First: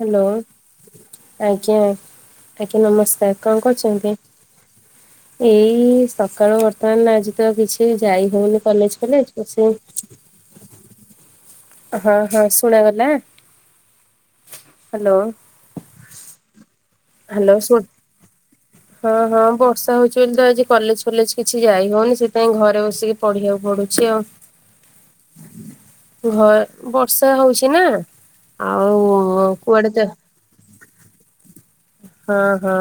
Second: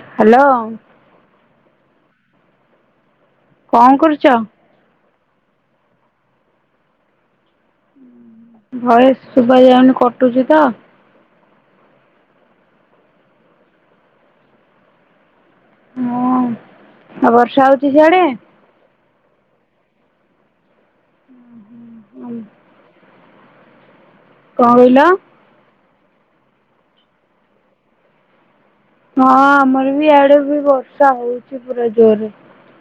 Hello ଆଜ୍ଞା ଆଜ୍ଞା ନମସ୍କାର କଣ କରୁଛନ୍ତି? ଏଇ ସକାଳୁ ବର୍ତ୍ତମାନ ଆଜି ତ କିଛି ଯାଇ ହଉନି କଲେଜ ଫଲେଜ କିଛି ଖୁସି ତ? ହଁ ହଁ ଶୁଣା ଗଲା ହ୍ୟାଲୋ। ହଁ। ହ୍ୟାଲୋ ଶୁଣୁ ହଁ ହଁ ବର୍ଷା ହଉଛି ବୋଲି ତ ଆଜି କଲେଜ ଫଲେଜ କିଛି ଯାଇ ହଉନି ସେଥିପାଇଁ ଘରେ ବସିକି ପଢିବାକୁ ପଡୁଛି ଆଉ। କଣ କହିଲ? ଘ ବର୍ଷା ହଉଛି ନା? ଆଉ? ହଁ କୁଆଡେ ଆମର ତ ବି ଆଡେ ବି ବର୍ଷା ହଉଛି। ପୁରା ଜୋରରେ ହଁ ହଁ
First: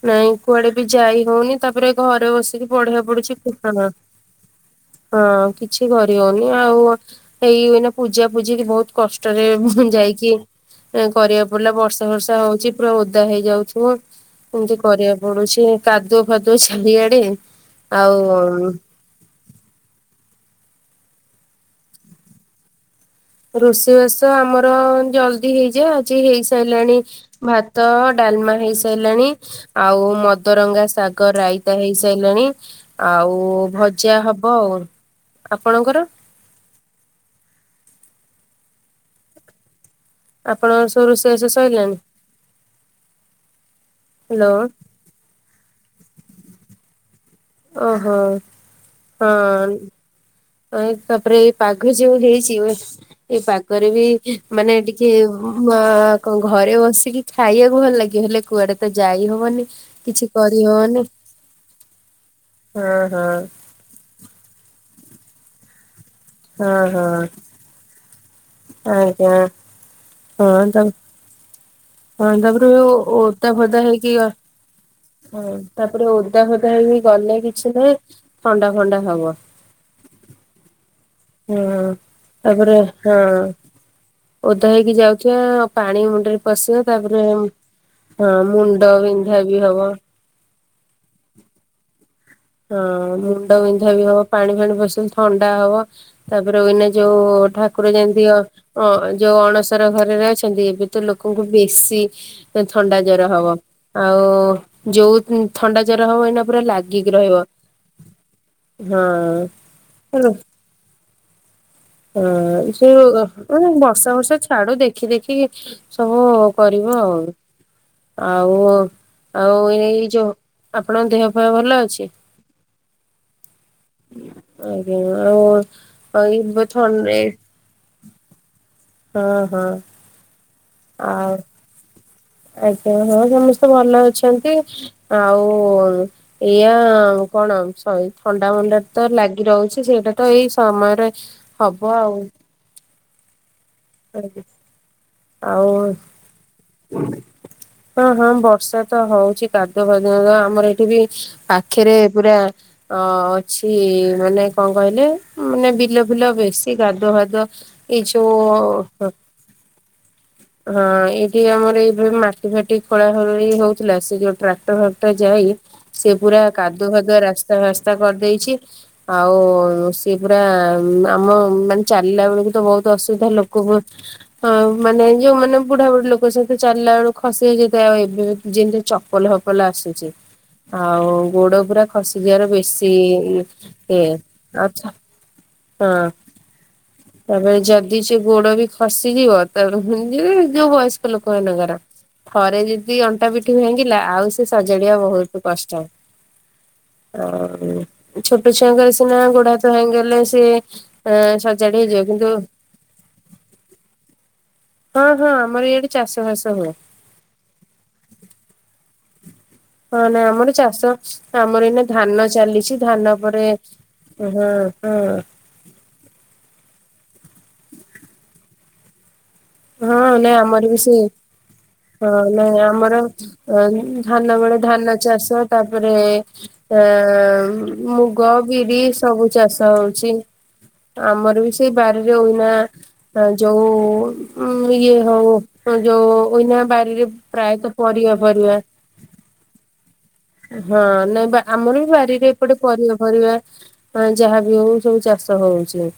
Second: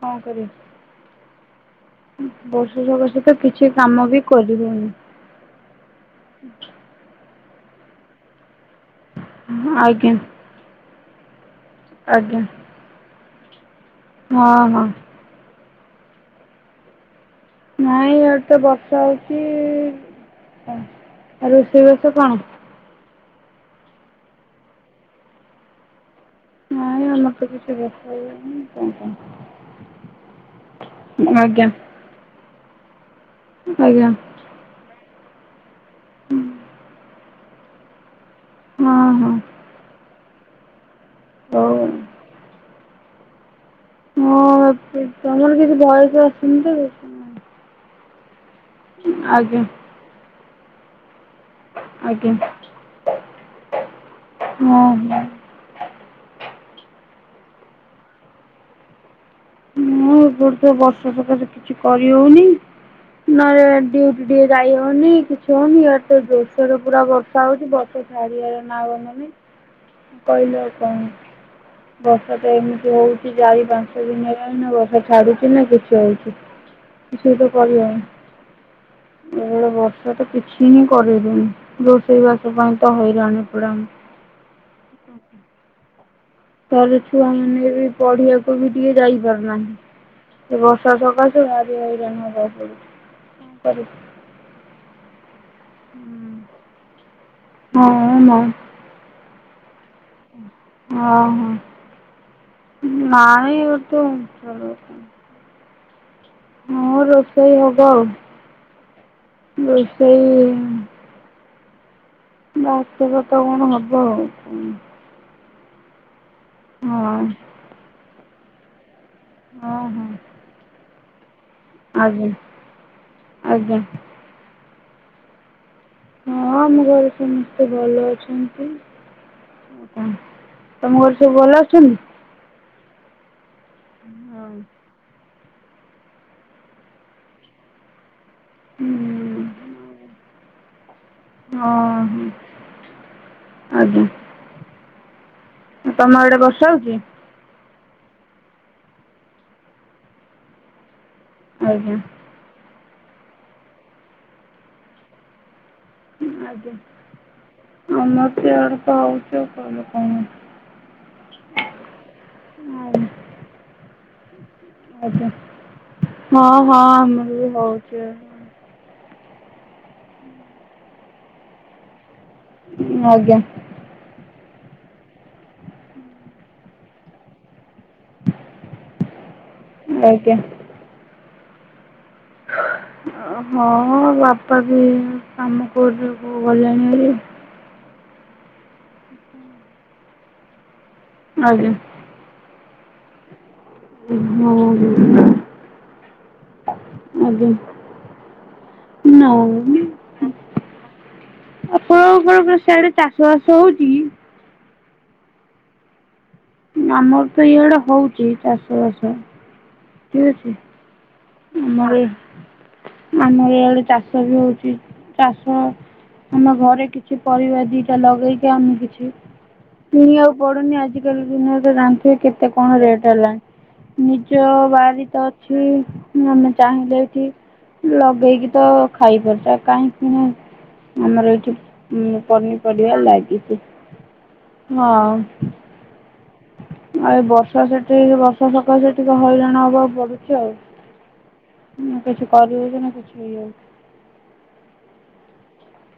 କଣ ନାଇଁ କରିବା? କୁଆଡେ ବି ଯାଇ ହଉନି ତାପରେ ଘରେ ବସିକି ବର୍ଷା ପଢିଆ ସକାଶେ ତ ପଢୁଛି କିଛି କୁଟଣ। କାମ ବି କରିହଉନି ହଁ କିଛି କରି ହଉନି ଆଉ ଏଇନା ପୂଜା ଫୂଜି ବହୁତ କ ଟରେ ମୁଁ ଆଜ୍ଞା ଯାଇକି କରିବାକୁ ପଡ଼ିଲା ବର୍ଷା ବର୍ଷା ଆଜ୍ଞା। ହଉଛି ପୁରା ଓଦା ହେଇଯାଉଥିବ। ହଁ ଏମିତି ହଁ କରିବାକୁ ପଡୁଛି କାଦୁଅ ଫାଦୁଅ ଚାରିଆଡ଼େ। ନାଇଁ ଇଆଡ଼େ ତ ବର୍ଷା ହେଉଛି ଆ ଆଉ ରୋଷେଇବାସ କଣ? ରୋଷେଇ ବାସ ଆମର ଜଲଦି ହେଇଯାଏ ଆଜି ହେଇସାରିଲାଣି ନାଇଁ ଆମର ତ କିଛି ଭାତ ରୋଷେଇ ଡାଲମା ହେଇନି କଣ କଣ ହେଇସାରିଲାଣି ଆଉ ମଦରଙ୍ଗା ଶାଗ ଆଜ୍ଞା ରାଇତା ହେଇ ସାଇଲାଣି ଆଉ ଆଜ୍ଞା ଭଜା ହବ ଆଉ ଆପଣଙ୍କର? ହଁ ହଁ। ଆପଣଙ୍କର ସବୁ ରୋଷେଇବାସ ସରିଲାଣି? ହଉ। ହ୍ୟାଲୋ। ତ ତମର କିଛି ଭୟେସ ଆସୁନିତ ସେଇଥିପାଇଁ। ଓହୋ ହଁ। ଆଜ୍ଞା ଅ ଏଇ ତାପରେ ଏଇ ପାଗ ଯୋଉ ଆଜ୍ଞା ହେଇଛି ଓ ଏଇ ପାଗରେ ବି ମାନେ ହଁ ଟିକେ ହଁ ମା କଣ ଘରେ ବସିକି ଖାଇବାକୁ ଭଲ ଲାଗିବ ହେଲେ କୁଆଡେ ତ ଯାଇ ହବନି। ମୁଁ କିଛି ଏପଟ ତ କରିହବନି ବର୍ଷା ସକାଶେ କିଛି କରିହଉନି ହଁ ହଁ ନା ଏ ଡ୍ୟୁ ଟିକେ ଯାଇ ହଉନି କିଛି ହଉନି। ଇଆଡେ ତ ଜୋର ସୋରେ ହଁ ପୁରା ହଁ ବର୍ଷା ହଉଛି ବର୍ଷା ଚାରି ଆଡେ଼ ନାଳ ନମି ଆଜ୍ଞା ହଁ କହିଲେ ଆଉ ତା କଣ। ହଁ ବର୍ଷା ତ ତାପରେ ଏମିତି ହଉଛି ଓଦା ଚାରି ଫୋଦା ପାଞ୍ଚ ହେଇକି ଦିନି ହେଲାଣି ଆଉ ବର୍ଷା ତ ହଁ ତାପରେ ଓଦା ଫୋଦା ହେଇକି ଗଲେ କିଛି ନାହିଁ ଥଣ୍ଡା ଫଣ୍ଡା ହବ। ହେଲେ ବର୍ଷା ତ କିଛି ହିଁ କରେଇ ହଁ ଦଉନି। ରୋଷେଇ ବାସ ପାଇଁ ତ ହେଇରାଣ ପୁରା ଉଁ ଓଧା ହେଇକି ଯାଉଥିବା ଆଉ ପାଣି ମୁଣ୍ଡରେ ପଶିବ ତାପରେ ଅମ ଛୁଆମାନେ ବି ହଁ ପଢ଼ିବାକୁ ବି ମୁଣ୍ଡ ଟିକେ ବିନ୍ଧା ବି ଯାଇପାରୁନାହାନ୍ତି। ହବ। ଏ ବର୍ଷା ସକାସେ ଭାରି ହଇରାଣ ହେବାକୁ ହଁ ମୁଣ୍ଡ ବିନ୍ଧା ବି ହବ ପାଣି ଫାଣି ବସିଲ ଥଣ୍ଡା ହବ। ତାପରେ ଉଇନା ଯୋଉ କଣ ଠାକୁର କରିବୁ ହଁ ଯେମିତି ମ ଅ ଯୋଉ ଅଣଶ ର ଘରେ ରହିବେ ଏବେ ତ ଲୋକଙ୍କୁ ଓହୋ। ବେଶୀ ଥଣ୍ଡା ଜର ହବ। ନାଇଁ ତୁ ଆଉ ଯୋଉ ଥଣ୍ଡା ଜର ହବ ଏଇନା ପୁରା ହଁ ଲାଗିକି ରହିବ ରୋଷେଇ ହବ ଆଉ। ହଁ। ରୋଷେଇ ହଁ। ସେ ଭାତ ଯୋଗ୍ ଫାତ କଣ ମାନେ ହବ ବର୍ଷା ଆଉ। ବର୍ଷା ଛାଡୁ ଦେ ଦେଖି ଦେଖିକି ସବୁ କରିବ ଆଉ। ହଁ ଆଉ ଆଉ ହଁ ଏଇ ହଁ ଯୋ ଆପଣଙ୍କ ଦେହ ଫେହ ଭଲ ଅଛି? ଆଜ୍ଞା ଆଜ୍ଞା। ଆଜ୍ଞା ଆଉ ହଁ ଏଇ ଆମ ଘରେ ଥଣ୍ଡା ସମସ୍ତେ ଭଲ ଅଛନ୍ତି। ହଁ ହଁ। ତମ ଘରେ ସବୁ ଆଉ ଭଲ ଅଛନ୍ତି? ଆଜ୍ଞା ହଁ ସମସ୍ତେ ଭଲ ହଁ ଅଛନ୍ତି। ଆଉ ଏଇଆ ଆଉ କଣ? ହଉ ଏଇ ଥଣ୍ଡା ମଣ୍ଡା ତ ହୁଁ। ଲାଗି ରହୁଛି ସେଇଟା ତ ଏଇ ସମୟରେ ହବ ହଁ ଆଉ। ଆଜ୍ଞା। ଆଉ ତମ ଆଡେ ବର୍ଷା ହଉଛି? ହଁ ହଁ ବର୍ଷା ତ ହଉଛି। କାଦୁଅ ଫାଦୁଅ ଆମର ଏଠି ବି ଆଜ୍ଞା ପାଖରେ ପୁରା ଅ ଅଛି ମାନେ କଣ କହିଲେ ମାନେ ବିଲ ବିଲ ଆଜ୍ଞା ବେଶୀ କାଦୁଅ ଫାଦୁଅ ଏ ଆମର ଯୋଉ ତ ଇଆଡ଼େ ତ ହଁ ହେଉଛି ଆଉ କହିଲେ କ'ଣ ଏଇଠି ଆମର ଏ ମାଟି ଫାଟି ଖୋଳା ଖୋଳି ହଉଥିଲା ସେ ଯୋଉ ଟ୍ରାକ୍ଟର ଫାକ୍ଟର ଆଜ୍ଞା ଯାଇ ସେ ପୁରା ହଁ ହଁ କାଦୁଆ ଫାଦୁଆ ଆମର ବି ରାସ୍ତା ଫାସ୍ତା ହେଉଛି କରିଦେଇଛି। ଆଉ ସିଏ ପୁରା ଆମ ମାନେ ଚାଲିଲା ବେଳକୁ ତ ବହୁତ ଅସୁବିଧା ଆଜ୍ଞା ଲୋକକୁ। ମାନେ ଯୋଉମାନେ ବୁଢାବୁଢୀ ଲୋକ ଚାଲିଲା ବେଳକୁ ଖସି ଯାଉଛି ଆଉ ଏବେ ଯେମିତି ଚପଲ ଫପଲ ଆସୁଛି। ଆଜ୍ଞା ଆଉ ଗୋଡ ପୁରା ଖସିଯିବାର ବେଶୀ ଇଏ। ଆଚ୍ଛା ମାମୁଁ କୋର୍ଟ କୁ ଗଲେଣି ହେରି। ତାପରେ ଯଦି ସେ ଗୋଡ ବି ଖସିଯିବ ତା ପରେ ହିମିତି ଯୋଉ ବୟସ୍କ ଲୋକ ଆଜ୍ଞା ମାନଙ୍କର ଥରେ ଯଦି ଅଣ୍ଟା ପିଠି ଭାଙ୍ଗିଲା ଆଉ ସେ ସଜାଡିବା ହଁ ବହୁତ କଷ୍ଟ। ଆ ଆଜ୍ଞା ଛୋଟ ଛୁଆଙ୍କର ସିନା ଗୋଡ ହାତ ନାଇଁ ଭାଙ୍ଗିଗଲେ ସେ ସଜାଡି ହେଇଯିବ କିନ୍ତୁ ଆପଣଙ୍କର ସିଆଡ଼େ ଚାଷ ବାସ ହେଉଛି ହଁ ହଁ ଆମର ଇଆଡେ ଚାଷଫାସ ହୁଏ। କି ଆମର ତ ଇଆଡେ ହଉଛି ଚାଷ ବାସ। ହଁ ନାଇ ଠିକ୍ ଆମର ଅଛି ଚାଷ ଆମର ଏଇନା ଧାନ ଚାଲିଛି ଧାନ ପରେ। ଆମର ହଁ ହଁ। ହଁ ଆମ ଘରେ କିଛି ପରିବା ଦିଟା ଲଗେଇକି ଆମେ କିଛି ହଁ ନାଇଁ କିଣିବାକୁ ଆମର ପଡ଼ୁନି ବି ସେ ଆଜିକାଲି ଦୁନିଆରେ ତ ଜାଣିଥିବେ ହଁ କେତେ ନାଇଁ କ'ଣ ଆମର ରେଟ୍ ହେଲାଣି ଧାନ ନିଜ ବେଳେ ଧାନ ବାରି ତ ଚାଷ ଅଛି ତାପରେ ଆମେ ଚାହିଁଲେ ଏଠି ଏଁ ମୁଗ, ଲଗେଇକି ତ ବିରି ସବୁ ଖାଇପାରୁଛୁ ଚାଷ ଆଉ କାହିଁ ହଉଛି। କିଣା ଆମର ବି ସେଇ ବାରିରେ ଉଁନା ପନିପରିବା ଲାଗିଛି ଯୋଉ ଉଁ ହଁ ଇଏ ଆଉ ହଉ ଯୋଉ ଉଇନା ବାରିରେ ଏ ବର୍ଷା ପ୍ରାୟତଃ ସେଠି ପରିବା ବର୍ଷା ଫରିବା। ସକାଶେ ଟିକେ ହଇରାଣ ହେବାକୁ ପଡିଚି। ହଁ ନାଇଁ ବା ଆମର ବି ବାରିରେ ଏପଟେ କରିହେଉଛି ନା ପରିବା କିଛି ଫରିବା ହେଇଯାଉଛି ନାଇଁ ଯାହା ବି ହଉ ସବୁ ଚାଷ ହଉଛି।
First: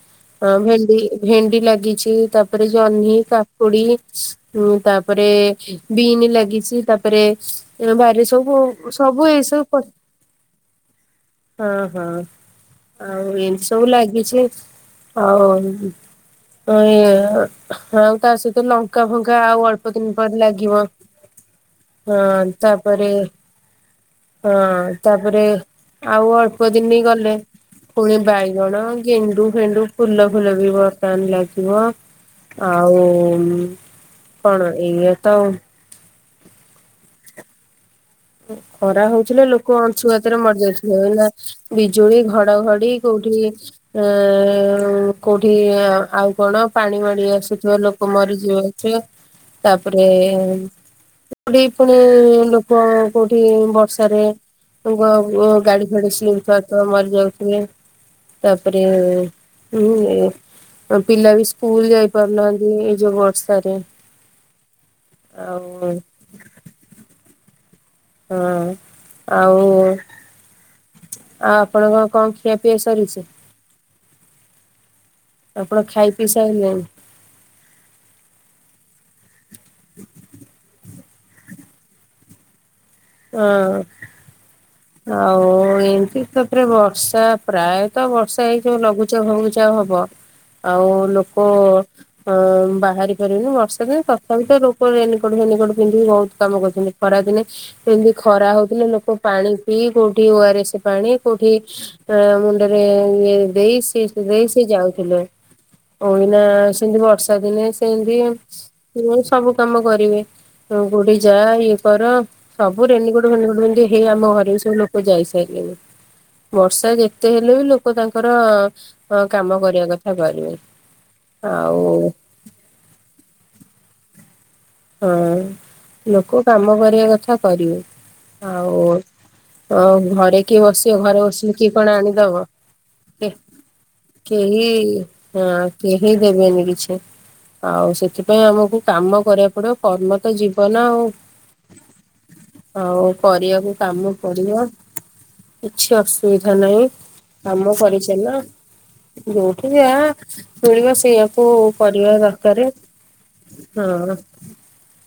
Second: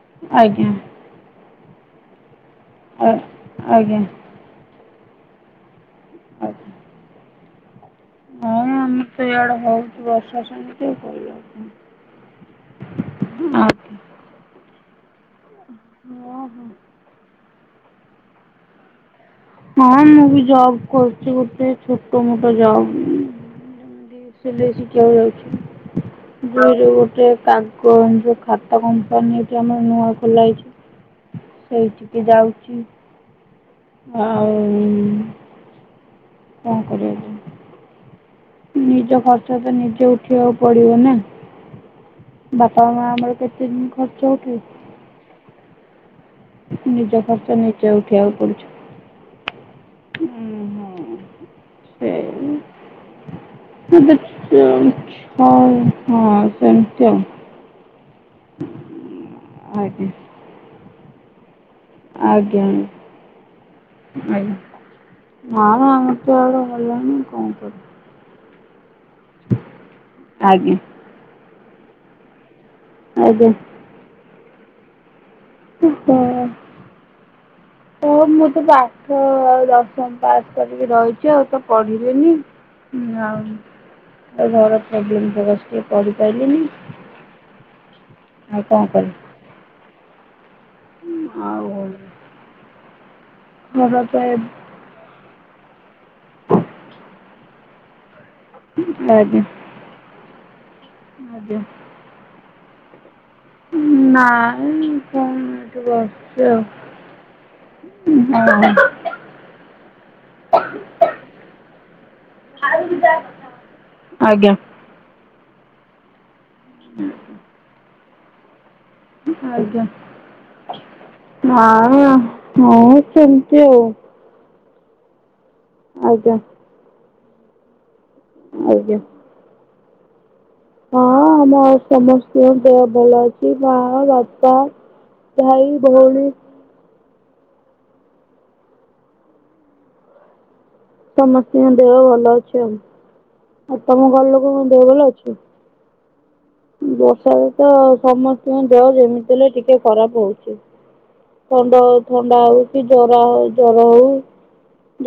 ହଁ ଆଜ୍ଞା ଭେଣ୍ଡି ଭେଣ୍ଡି ଲାଗିଛି ତ ତାପରେ ଜହ୍ନି, କାକୁଡି ଆଜ୍ଞା ତାପରେ ବିନ ଆଜ୍ଞା ଲାଗିଛି ତାପ ରେ ତାପରେ ବାରିରେ ସବୁ ହଁ ଆମର ତ ସବୁ ଏଇ ଇଆଡ଼େ ସବୁ ପରିବା। ହେଉଛି ବର୍ଷା ସେମିତି ଆଉ କରିବା କଣ ହଁ ହଁ। ଆଉ ଏମିତି ସବୁ ଆଜ୍ଞା ଲାଗିଛି, ଆଉ ଓହୋ ଅ ଇଁଏ ଆ ଆଉ ତା, ସହିତ ଲଙ୍କା ଫଙ୍କା ଆଉ ଅଳ୍ପ ହଁ ଦିନ ମୁଁ ପରେ ବି ଲାଗିବ। ଜବ କରୁଛି, ଗୋଟେ ହଁ ଛୋଟ ମୋଟ ଜବ। ତାପରେ [inaudible] ହଁ ତାପରେ ଆଉ ଅଳ୍ପ ଦୁଇରେ ଦିନ ଗୋଟେ ଗଲେ ପୁଣି କାଗଜ ଖାତା ବାଇଗଣ, କମ୍ପାନୀ ଗେଣ୍ଡୁ ଏଠି ଆମର ଫେଣ୍ଡୁ ନୂଆ ଫୁଲ ଖୋଲା ଫୁଲ ହେଇଛି ବି ଦାମ ଲାଗିବ ସେଇଠିକି ଯାଉଛି ଆଉ ଆଉ କଣ ଏଇଆ ତ ଆଉ କଣ କରିବା କୁହ? ଖରା ହଉଥିଲେ ତ ଲୋକ ନିଜେ ଅଂଶୁଘାତରେ ଉଠେଇବାକୁ ପଡ଼ିବ ମରିଯାଉଥିଲେ ନା ବିଜୁଳି ବାପା ଘଡଘଡି ମା ଆମର କୋଉଠି ଏଁ କେତେ ଖର୍ଚ୍ଚ ଉଠେଇବେ ଉଁ କୋଉଠି ଆ ଆଉ ବଡ ପାଣି ନିଜ ମାଡି ଖର୍ଚ୍ଚ ଆସୁଥିବ ନିଜେ ଲୋକ ଉଠେଇବାକୁ ମରିଯିବ ପଛେ ତାପରେ ପଡ଼ୁଛି ଦିପହରେ ସେଇ ଲୋକ କୋଉଠି ମୋତେ ବର୍ଷାରେ ଛଅ ବ ଓ ଗାଡି ଫାଡି ହଁ ସ୍ଲିପ କରିଥିବ ସେମିତି ମରି ଆଉ ଯାଉଥିଲେ। ତାପରେ, ଉଁ ଆଜ୍ଞା ଏ ଅ ପିଲା ବି ସ୍କୁଲ ଯାଇ ଆଜ୍ଞା ଆଜ୍ଞା କରୁନାହାନ୍ତି ଏଇ ଯୋଉ ବର୍ଷାରେ ଆଉ ଜର ହେଲା, ମୁ କଣ କରିବି? ହଁ ଆଉ ଆଜ୍ଞା। ଆଉ ଆପଣଙ୍କ କଣ ଖିଆପିଆ ସରିଛି? ଆଜ୍ଞା ଆପଣ ଖାଇପିଇ ସାରିଲେଣି? ହଁ, ମୁଁ ତ ପାଠ ଆଉ ଦଶମ ପାସ କରିକି ରହିଛି ଆଉ ତ ପଢିବେନି? ହଁ। [inaudible] ଆଉ ଟିକେ ଏମତି ପଢ଼ିପାରିଲିନି ତାପରେ ବର୍ଷା ପ୍ରାୟତଃ ବର୍ଷା ଆଉ ହେଇକି କ'ଣ ଲଘୁଚାପ ଫଘୁଚାପ ହବ। ଆଉ ଲୋକ କରିବି ଆଉ ଅ ବାହାରି ପାରିବେନି ବର୍ଷାରେ ଘର ତଥାପି ତ ଏବେ ଲୋ ରେନକୋଟ ଫେନିକୋଟ ପିନ୍ଧିକି ବହୁତ କାମ କରୁଛନ୍ତି, ଖରା ଦିନେ ପିନ୍ଧି ଖରା ହଉ ଥିଲେ ଲୋକ ଆଜ୍ଞା ପାଣି ପିଇ କୋଉଠି ଓଆରେସ୍ ପାଣି କୋଉଠି ଆଜ୍ଞା ଏଁ ମୁଣ୍ଡରେ ଏ ଦେଇ ସେ ଦେଇ ସେ ଦେଇ ନାଇଁ ଯାଉଥିଲେ, କ'ଣ ଏଠି ଓଇନା ବସିଛି ଆଉ ସେମିତି ବର୍ଷା ଦିନେ ସେମିତି ହଁ ମୁଁ ସବୁ କାମ କରିବି, [inaudible] ଇଏ କର ସବୁ ରେନିକୋଟ ଫେନିକୋଟ ପିନ୍ଧି ହେଇ ଆମ ଆଜ୍ଞା ଘରେ ବି ସବୁ ଲୋକ ଯାଇ ସାରିଲେଣି। ବର୍ଷା ଯେତେ ହେଲେବି ଲୋକ ତାଙ୍କର କାମ ଆଜ୍ଞା। କରିବା କଥା କରିବେ, ଆଉ ନାଇଁ ହଁ ସେମିତି ଆଉ। ହଁ ଆଜ୍ଞା ଲୋକ କାମ କରିବା କଥା କରିବେ। ଆଉ ଆଜ୍ଞା। ତ ଘରେ କିଏ ବସିବ ହଁ ଘରେ ବସିଲେ ଆମ କିଏ କଣ ଆଣିଦବ ସମସ୍ତଙ୍କ ଦେହ ଭଲ ଅଛି ମା ବାପା କେହି ହଁ ଭାଇ କେହି ଭଉଣୀ ଦେବେନି କିଛି। ଆଉ ସେଥିପାଇଁ ଆମକୁ କାମ କରିବାକୁ ପଡିବ। କର୍ମ ତ ଜୀବନ ଆଉ ସମସ୍ତଙ୍କ ଦେହ ଭଲ ଅଛି ଆଉ। କରିବାକୁ ଆଉ କାମ ତମ ଘର ପଡିବ ଲୋକଙ୍କ ଦେହ ଭଲ ଅଛି? କିଛି ଅସୁବିଧା ନାହିଁ। ବର୍ଷାରେ କାମ ତ କରିଚାଲ ସମସ୍ତଙ୍କ ଦେହ ଯେମିତି ହେଲେ ଯୋଉଠି ଟିକେ ଯାହା ଖରାପ ହଉଛି। ମିଳିବ ସେଇଆକୁ ଥଣ୍ଡା ହ କରିବା ଥଣ୍ଡା ଦରକାର ହଉ କି ଜର ହ ଜର ହଉ। ହଁ।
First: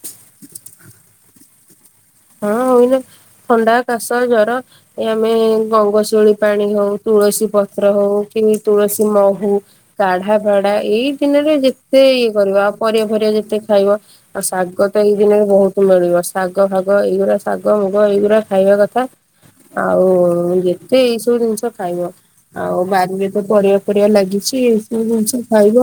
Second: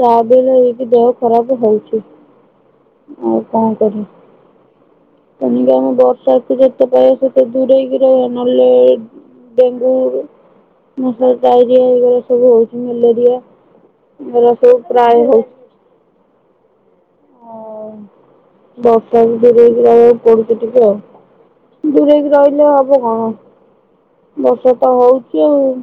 ଯାହା ବି ହେଲେ ଏଠି ଦେହ ଖରାପ ହଉଛି। ହଁ ହଉନ ଆଉ କଣ ଥଣ୍ଡା କରିବି। କାଶ ଜର ଏ ଆମେ ତେଣିକି ଆମେ ଗଙ୍ଗଶୂଳୀ ବର୍ଷାକୁ ପାଣି ଯେତେ ହଉ ପାରିବା ସେତେ ତୁଳସୀ ପତ୍ର ଦୂରେଇକି ହଉ ରହିବା କି ନହେଲେ ତୁଳସୀ ମହୁ ହୁ ଡେଙ୍ଗୁ କାଢା ଫାଢା ଏଇ ମଶା ଦିନରେ ଡାଇରିଆ ଯେତେ ଏଗୁରା ଇଏ ସବୁ କରିବ ହଉଛି ଆଉ ପରିବା ପରିବା ମ୍ୟାଲେରିଆ ଯେତେ ଖାଇବ ଆଉ ଏଗୁରା ସବୁ ଶାଗ ତ ଏଇ ପ୍ରାୟ ଦିନରେ ହଉଛି। ବହୁତ ମିଳିବ ଶାଗ ଫାଗ ଏଇଗୁଡା ଶାଗ ଆଉ ମୁଗ ଏଇଗୁଡା ଖାଇବା କଥା ବର୍ଷାକୁ ଦୂରେଇକି ଆଉ ରହିବାକୁ ପଡୁଛି ଟିକେ ଆଉ। ଯେତେ ଏଇ ସବୁ ଜିନିଷ ଖାଇବ ଦୂରେଇକି ରହିଲେ ଆଉ ହବ କଣ ବାରିରେ ତ ପରିବା ପରିବା ଲାଗିଛି ବର୍ଷା ତ ଏସବୁ ଜିନିଷ ହଉଛି ଆଉ ଖାଇବ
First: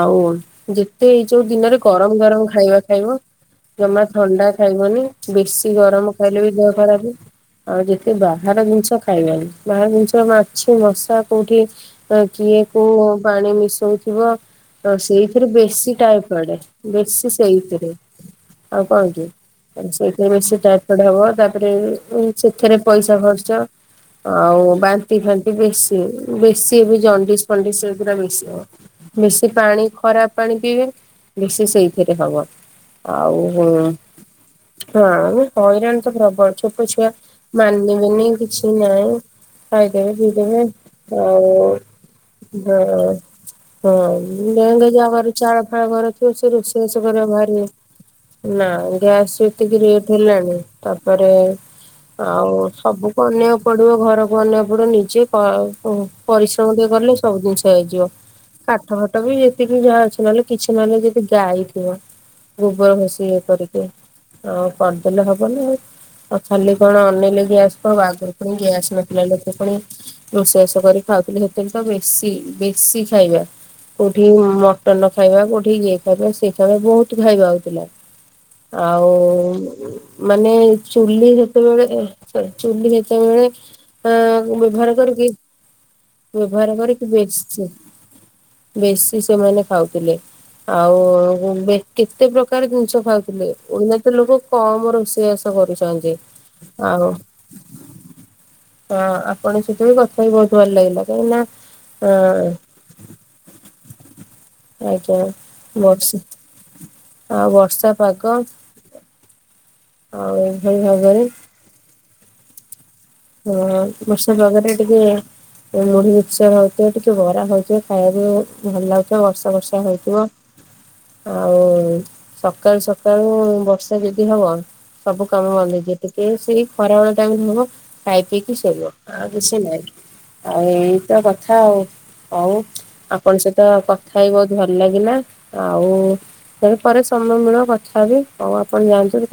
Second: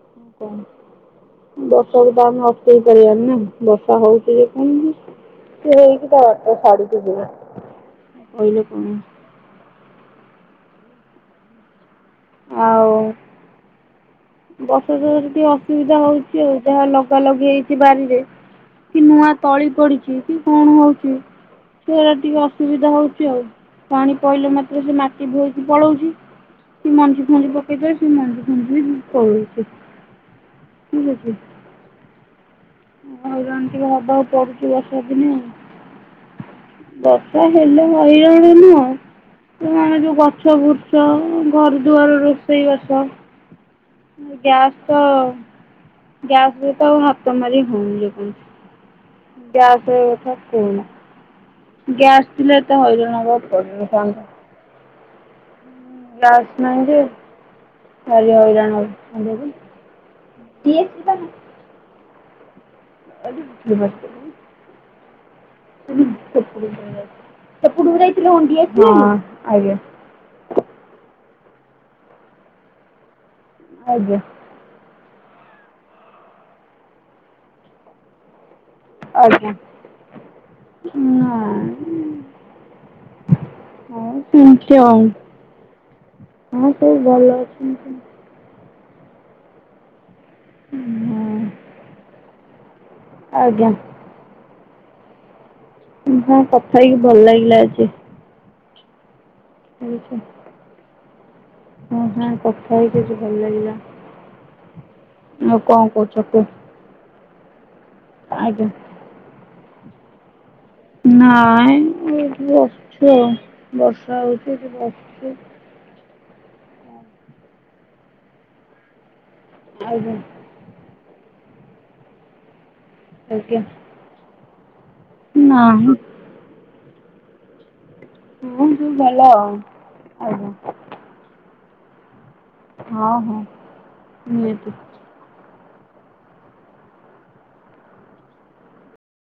ଆଉ କଣ। ଯେ ତେ ଏଇ ଯୋଉ ଦିନରେ ବର୍ଷାକୁ ଗରମ ତ ଆମେ ଗରମ ଅଟକେଇ ଖାଇବା ଖାଇବ ପାରିବାନି ନା ବର୍ଷା ଜମା ହଉଛି ଯେ ଥଣ୍ଡା କେମିତି ଖାଇବନି। ବେଶୀ ସିଏ ଗରମ ତା ଖାଇଲେ ବି ବାଟ ଦେହ ଛାଡିକି ଖରାପ। ଯିବ ଆଉ ଯେତେ ବାହାର କହିଲେ ଜିନିଷ କଣ ଖାଇ ଖାଇବନି ବାହାର ଜିନିଷ ମାଛି, ମଶା କୋଉଠି କିଏ ଆଉ କୋଉ ପାଣି ମିଶଉ ଥିବ ତ ବର୍ଷା ଯୋଗୁ ଟିକେ ସେଇଥିରେ ବେଶୀ ଅସୁବିଧା ହଉଛି ଆଉ ଟାଇଫଏଡ ଯାହା ଲଗା ବେଶୀ ଲଗି ହେଇଛି ସେଇଥିରେ ବାରିରେ ଆଉ କଣ କି? ନୂଆ ତଳି ପଡିଛି ସେଇଥିରେ କି ବେଶୀ କଣ ଟାଇଫଡ ହଉଛି ହବ ତାପରେ ସେରା ଟିକେ ସେଥିରେ ଅସୁବିଧା ପଇସା ହଉଛି ଆଉ। ଖର୍ଚ। ପାଣି ପଇଲେ ଆଉ ମାତ୍ରେ ସେ ବାନ୍ତି ମାଟି ଫାନ୍ତି ବୋହିକି ବେଶୀ ପଳଉଛି। ବେଶୀ କି ଏବେ ମଞ୍ଜି ଜଣ୍ଡିସ୍ ଫଞ୍ଜି ଫଣ୍ଡିସ ପକେଇଦେଲେ ସେ ଏବେ ମଞ୍ଜି ବେଶୀ ହବ। ଫଞ୍ଜି ବି ବେଶୀ ପଳଉଛି ପାଣି ଖରାପ ପାଣି ପିଇବେ ଠିକ୍ ଅଛି। ବେଶୀ ସେଇଥିରେ ହବ। ହଇରାଣ ଟିକେ ହବାକୁ ପ ନାଇଁ ହଇରାଣ ତ ପ୍ରବଳ ଛୋଟ ଛୁଆ ବର୍ଷା ହେଲେ ମାନିବେନି ହଇରାଣ କିଛି ନୁହଁ ନାଇଁ ତେଣୁ ଆମେ ଖାଇଦେବେ ଯୋଉ ଗଛ ପିଦେବେ ବୁର୍ଛ ଆଉ ଘର ଦୁଆର ରୋଷେଇ ବାସ ଦେହ ଗ୍ୟାସ୍ ନାଇଁ ଗାଁ ତ ଯା ଘର ଚାଳଫାଳ ଘର ଥିବ ସେ ଗ୍ୟାସ୍ ରେ ତ ଆଉ ରୋଷେଇବାସ ହାତ କରିବାକୁ ମାରି ବାହାରିବେ। ହଉନି ଯେକୌଣସି ନା ଗ୍ୟାସ ଯେତିକି ଗ୍ୟାସ୍ ରେଟ କଥା ହେଲାଣି କୁହନା। ତାପରେ ଗ୍ୟାସ୍ ଥିଲେ ଆଉ ଏତେ ହଇରାଣ ସବୁକୁ ହବାକୁ ଅନେଇବାକୁ ପଡିବ ପଡିନଥାନ୍ତା। ଘରକୁ ଅନେଇବାକୁ ପଡିବ ନିଜେ ପ ଗ୍ୟାସ୍ ପରିଶ୍ରମ ନାହିଁ ଟିକେ ଯେ କଲେ ସବୁ ଜିନିଷ ହେଇଯିବ। ଭାରି ହଇରାଣ କାଠ ଫାଟ ବି ହଉଚି ଯେତିକି ଯାହା ଅଛି ନହେଲେ କିଛି ଡିଏସ୍ ନହେଲେ ବା ଯଦି ଗାଇ ଥିବ ଗୋବର ଘଷି ଇଏ କରିକି କରିଦେଲେ ହବ ନା ଆଉ ଖାଲି କଣ ଅନେଇଲେ ଗ୍ୟାସକୁ ସେପଟକୁ ଯାଇଥିଲ ଆଗରୁ ହଁ ପୁଣି ଗ୍ୟାସ ନଥିଲା ଲୋକ ପୁଣି ଆଜ୍ଞା ରୋଷେଇ ବାସ କରି ଖାଉଥିଲି ସେତେବେଳେ ତ ବେଶୀ ବେଶୀ ଖାଇବା ଆଜ୍ଞା କୋଉଠି ତ ଖାଇବା କୋଉଠି ଇଏ ଖାଇବା ସିଏ ଖାଇବା ବହୁତ ଖାଇବା ହଉଥିଲା। ଆଉ ଆଜ୍ଞା। ମାନେ ଚୁଲି ଯେତେବେଳେ ନାଇଁ ସରି ଚୁଲି ସେତେବେଳେ ଅ ବ୍ୟବହାର କରିକି ବ୍ୟବହାର ସମସ୍ତେ କରିକି ଭଲ ବେଶୀ ଅଛନ୍ତି। ବେଶୀ ସେମାନେ ଖାଉଥିଲେ। ଆଉ ହଁ ବେ କେତେ ପ୍ରକାର ଜିନିଷ ଖାଉଥିଲେ। ଆଜ୍ଞା ଏବେ ତ ଲୋକ କମ ରୋଷେଇ ବାସ କରୁଛ ତୁମ୍ଭ କଥା ହେଇକି ଭଲ ଲାଗିଲା ଆଜି। ହଁ ଆପଣଙ୍କ ସହିତ ବି କଥା ହେଇକି ବହୁତ ଭଲ ଲାଗିଲା କାହିଁକି ନା ତମ ସାଙ୍ଗରେ ହଁ କଥା ହେଇକି କିଛି ଭଲ ଲାଗିଲା। ଆଜ୍ଞା ଆଉ କଣ କରୁଛ ବର୍ଷେ। କୁହ ଆଉ ବର୍ଷା ପାଗ ଆଜ୍ଞା। ହଉ ସେଇ ଭାଇ [unintelligible] ନାଇଁ ଏଇଠି ବସିଛୁ‌ ଆଉ। ଅ ବର୍ଷା ହଉଛି ଏଠି ପାଗରେ ଟିକେ ବସିଛୁ। ମୁଢି ମୁଢ଼ି ମିକ୍ସଚର ହଉଥିବ ଟିକେ ବରା ହଉଥିବ ଖାଇବାକୁ ଭଲ ଲାଗୁଥିବ ବର୍ଷା ବର୍ଷା ଆଜ୍ଞା ହଉଥିବ। ଆଉ ସକାଳୁ ସକା ଳୁ ଆଜ୍ଞା ବର୍ଷା ଯଦି ହବ ସବୁ କାମ ବନ୍ଦ ନାହିଁ ହେଇଯିବ। ଟିକେ ସେଇ ଖରାବେଳେ ଟାଇମରେ ହବ ଖାଇ ପିଇକି ହଁ ଶୋଇବ ଭଲ ଆଉ କିଛି ନହିଁ। ଆଜ୍ଞା ଆଉ ଏଇତ କଥା ଆଉ। ହଉ ହଁ ହଁ ଆପଣଙ୍କ ସହିତ କଥା ହେଇ ବହୁତ ନିହାତି ଭଲ ଲାଗିଲା। ଆଉ ସେ ପରେ ସମୟ ମିଳୁ କଥା ହେବି। ଆଉ ଆପଣ ଯାଆନ୍ତୁ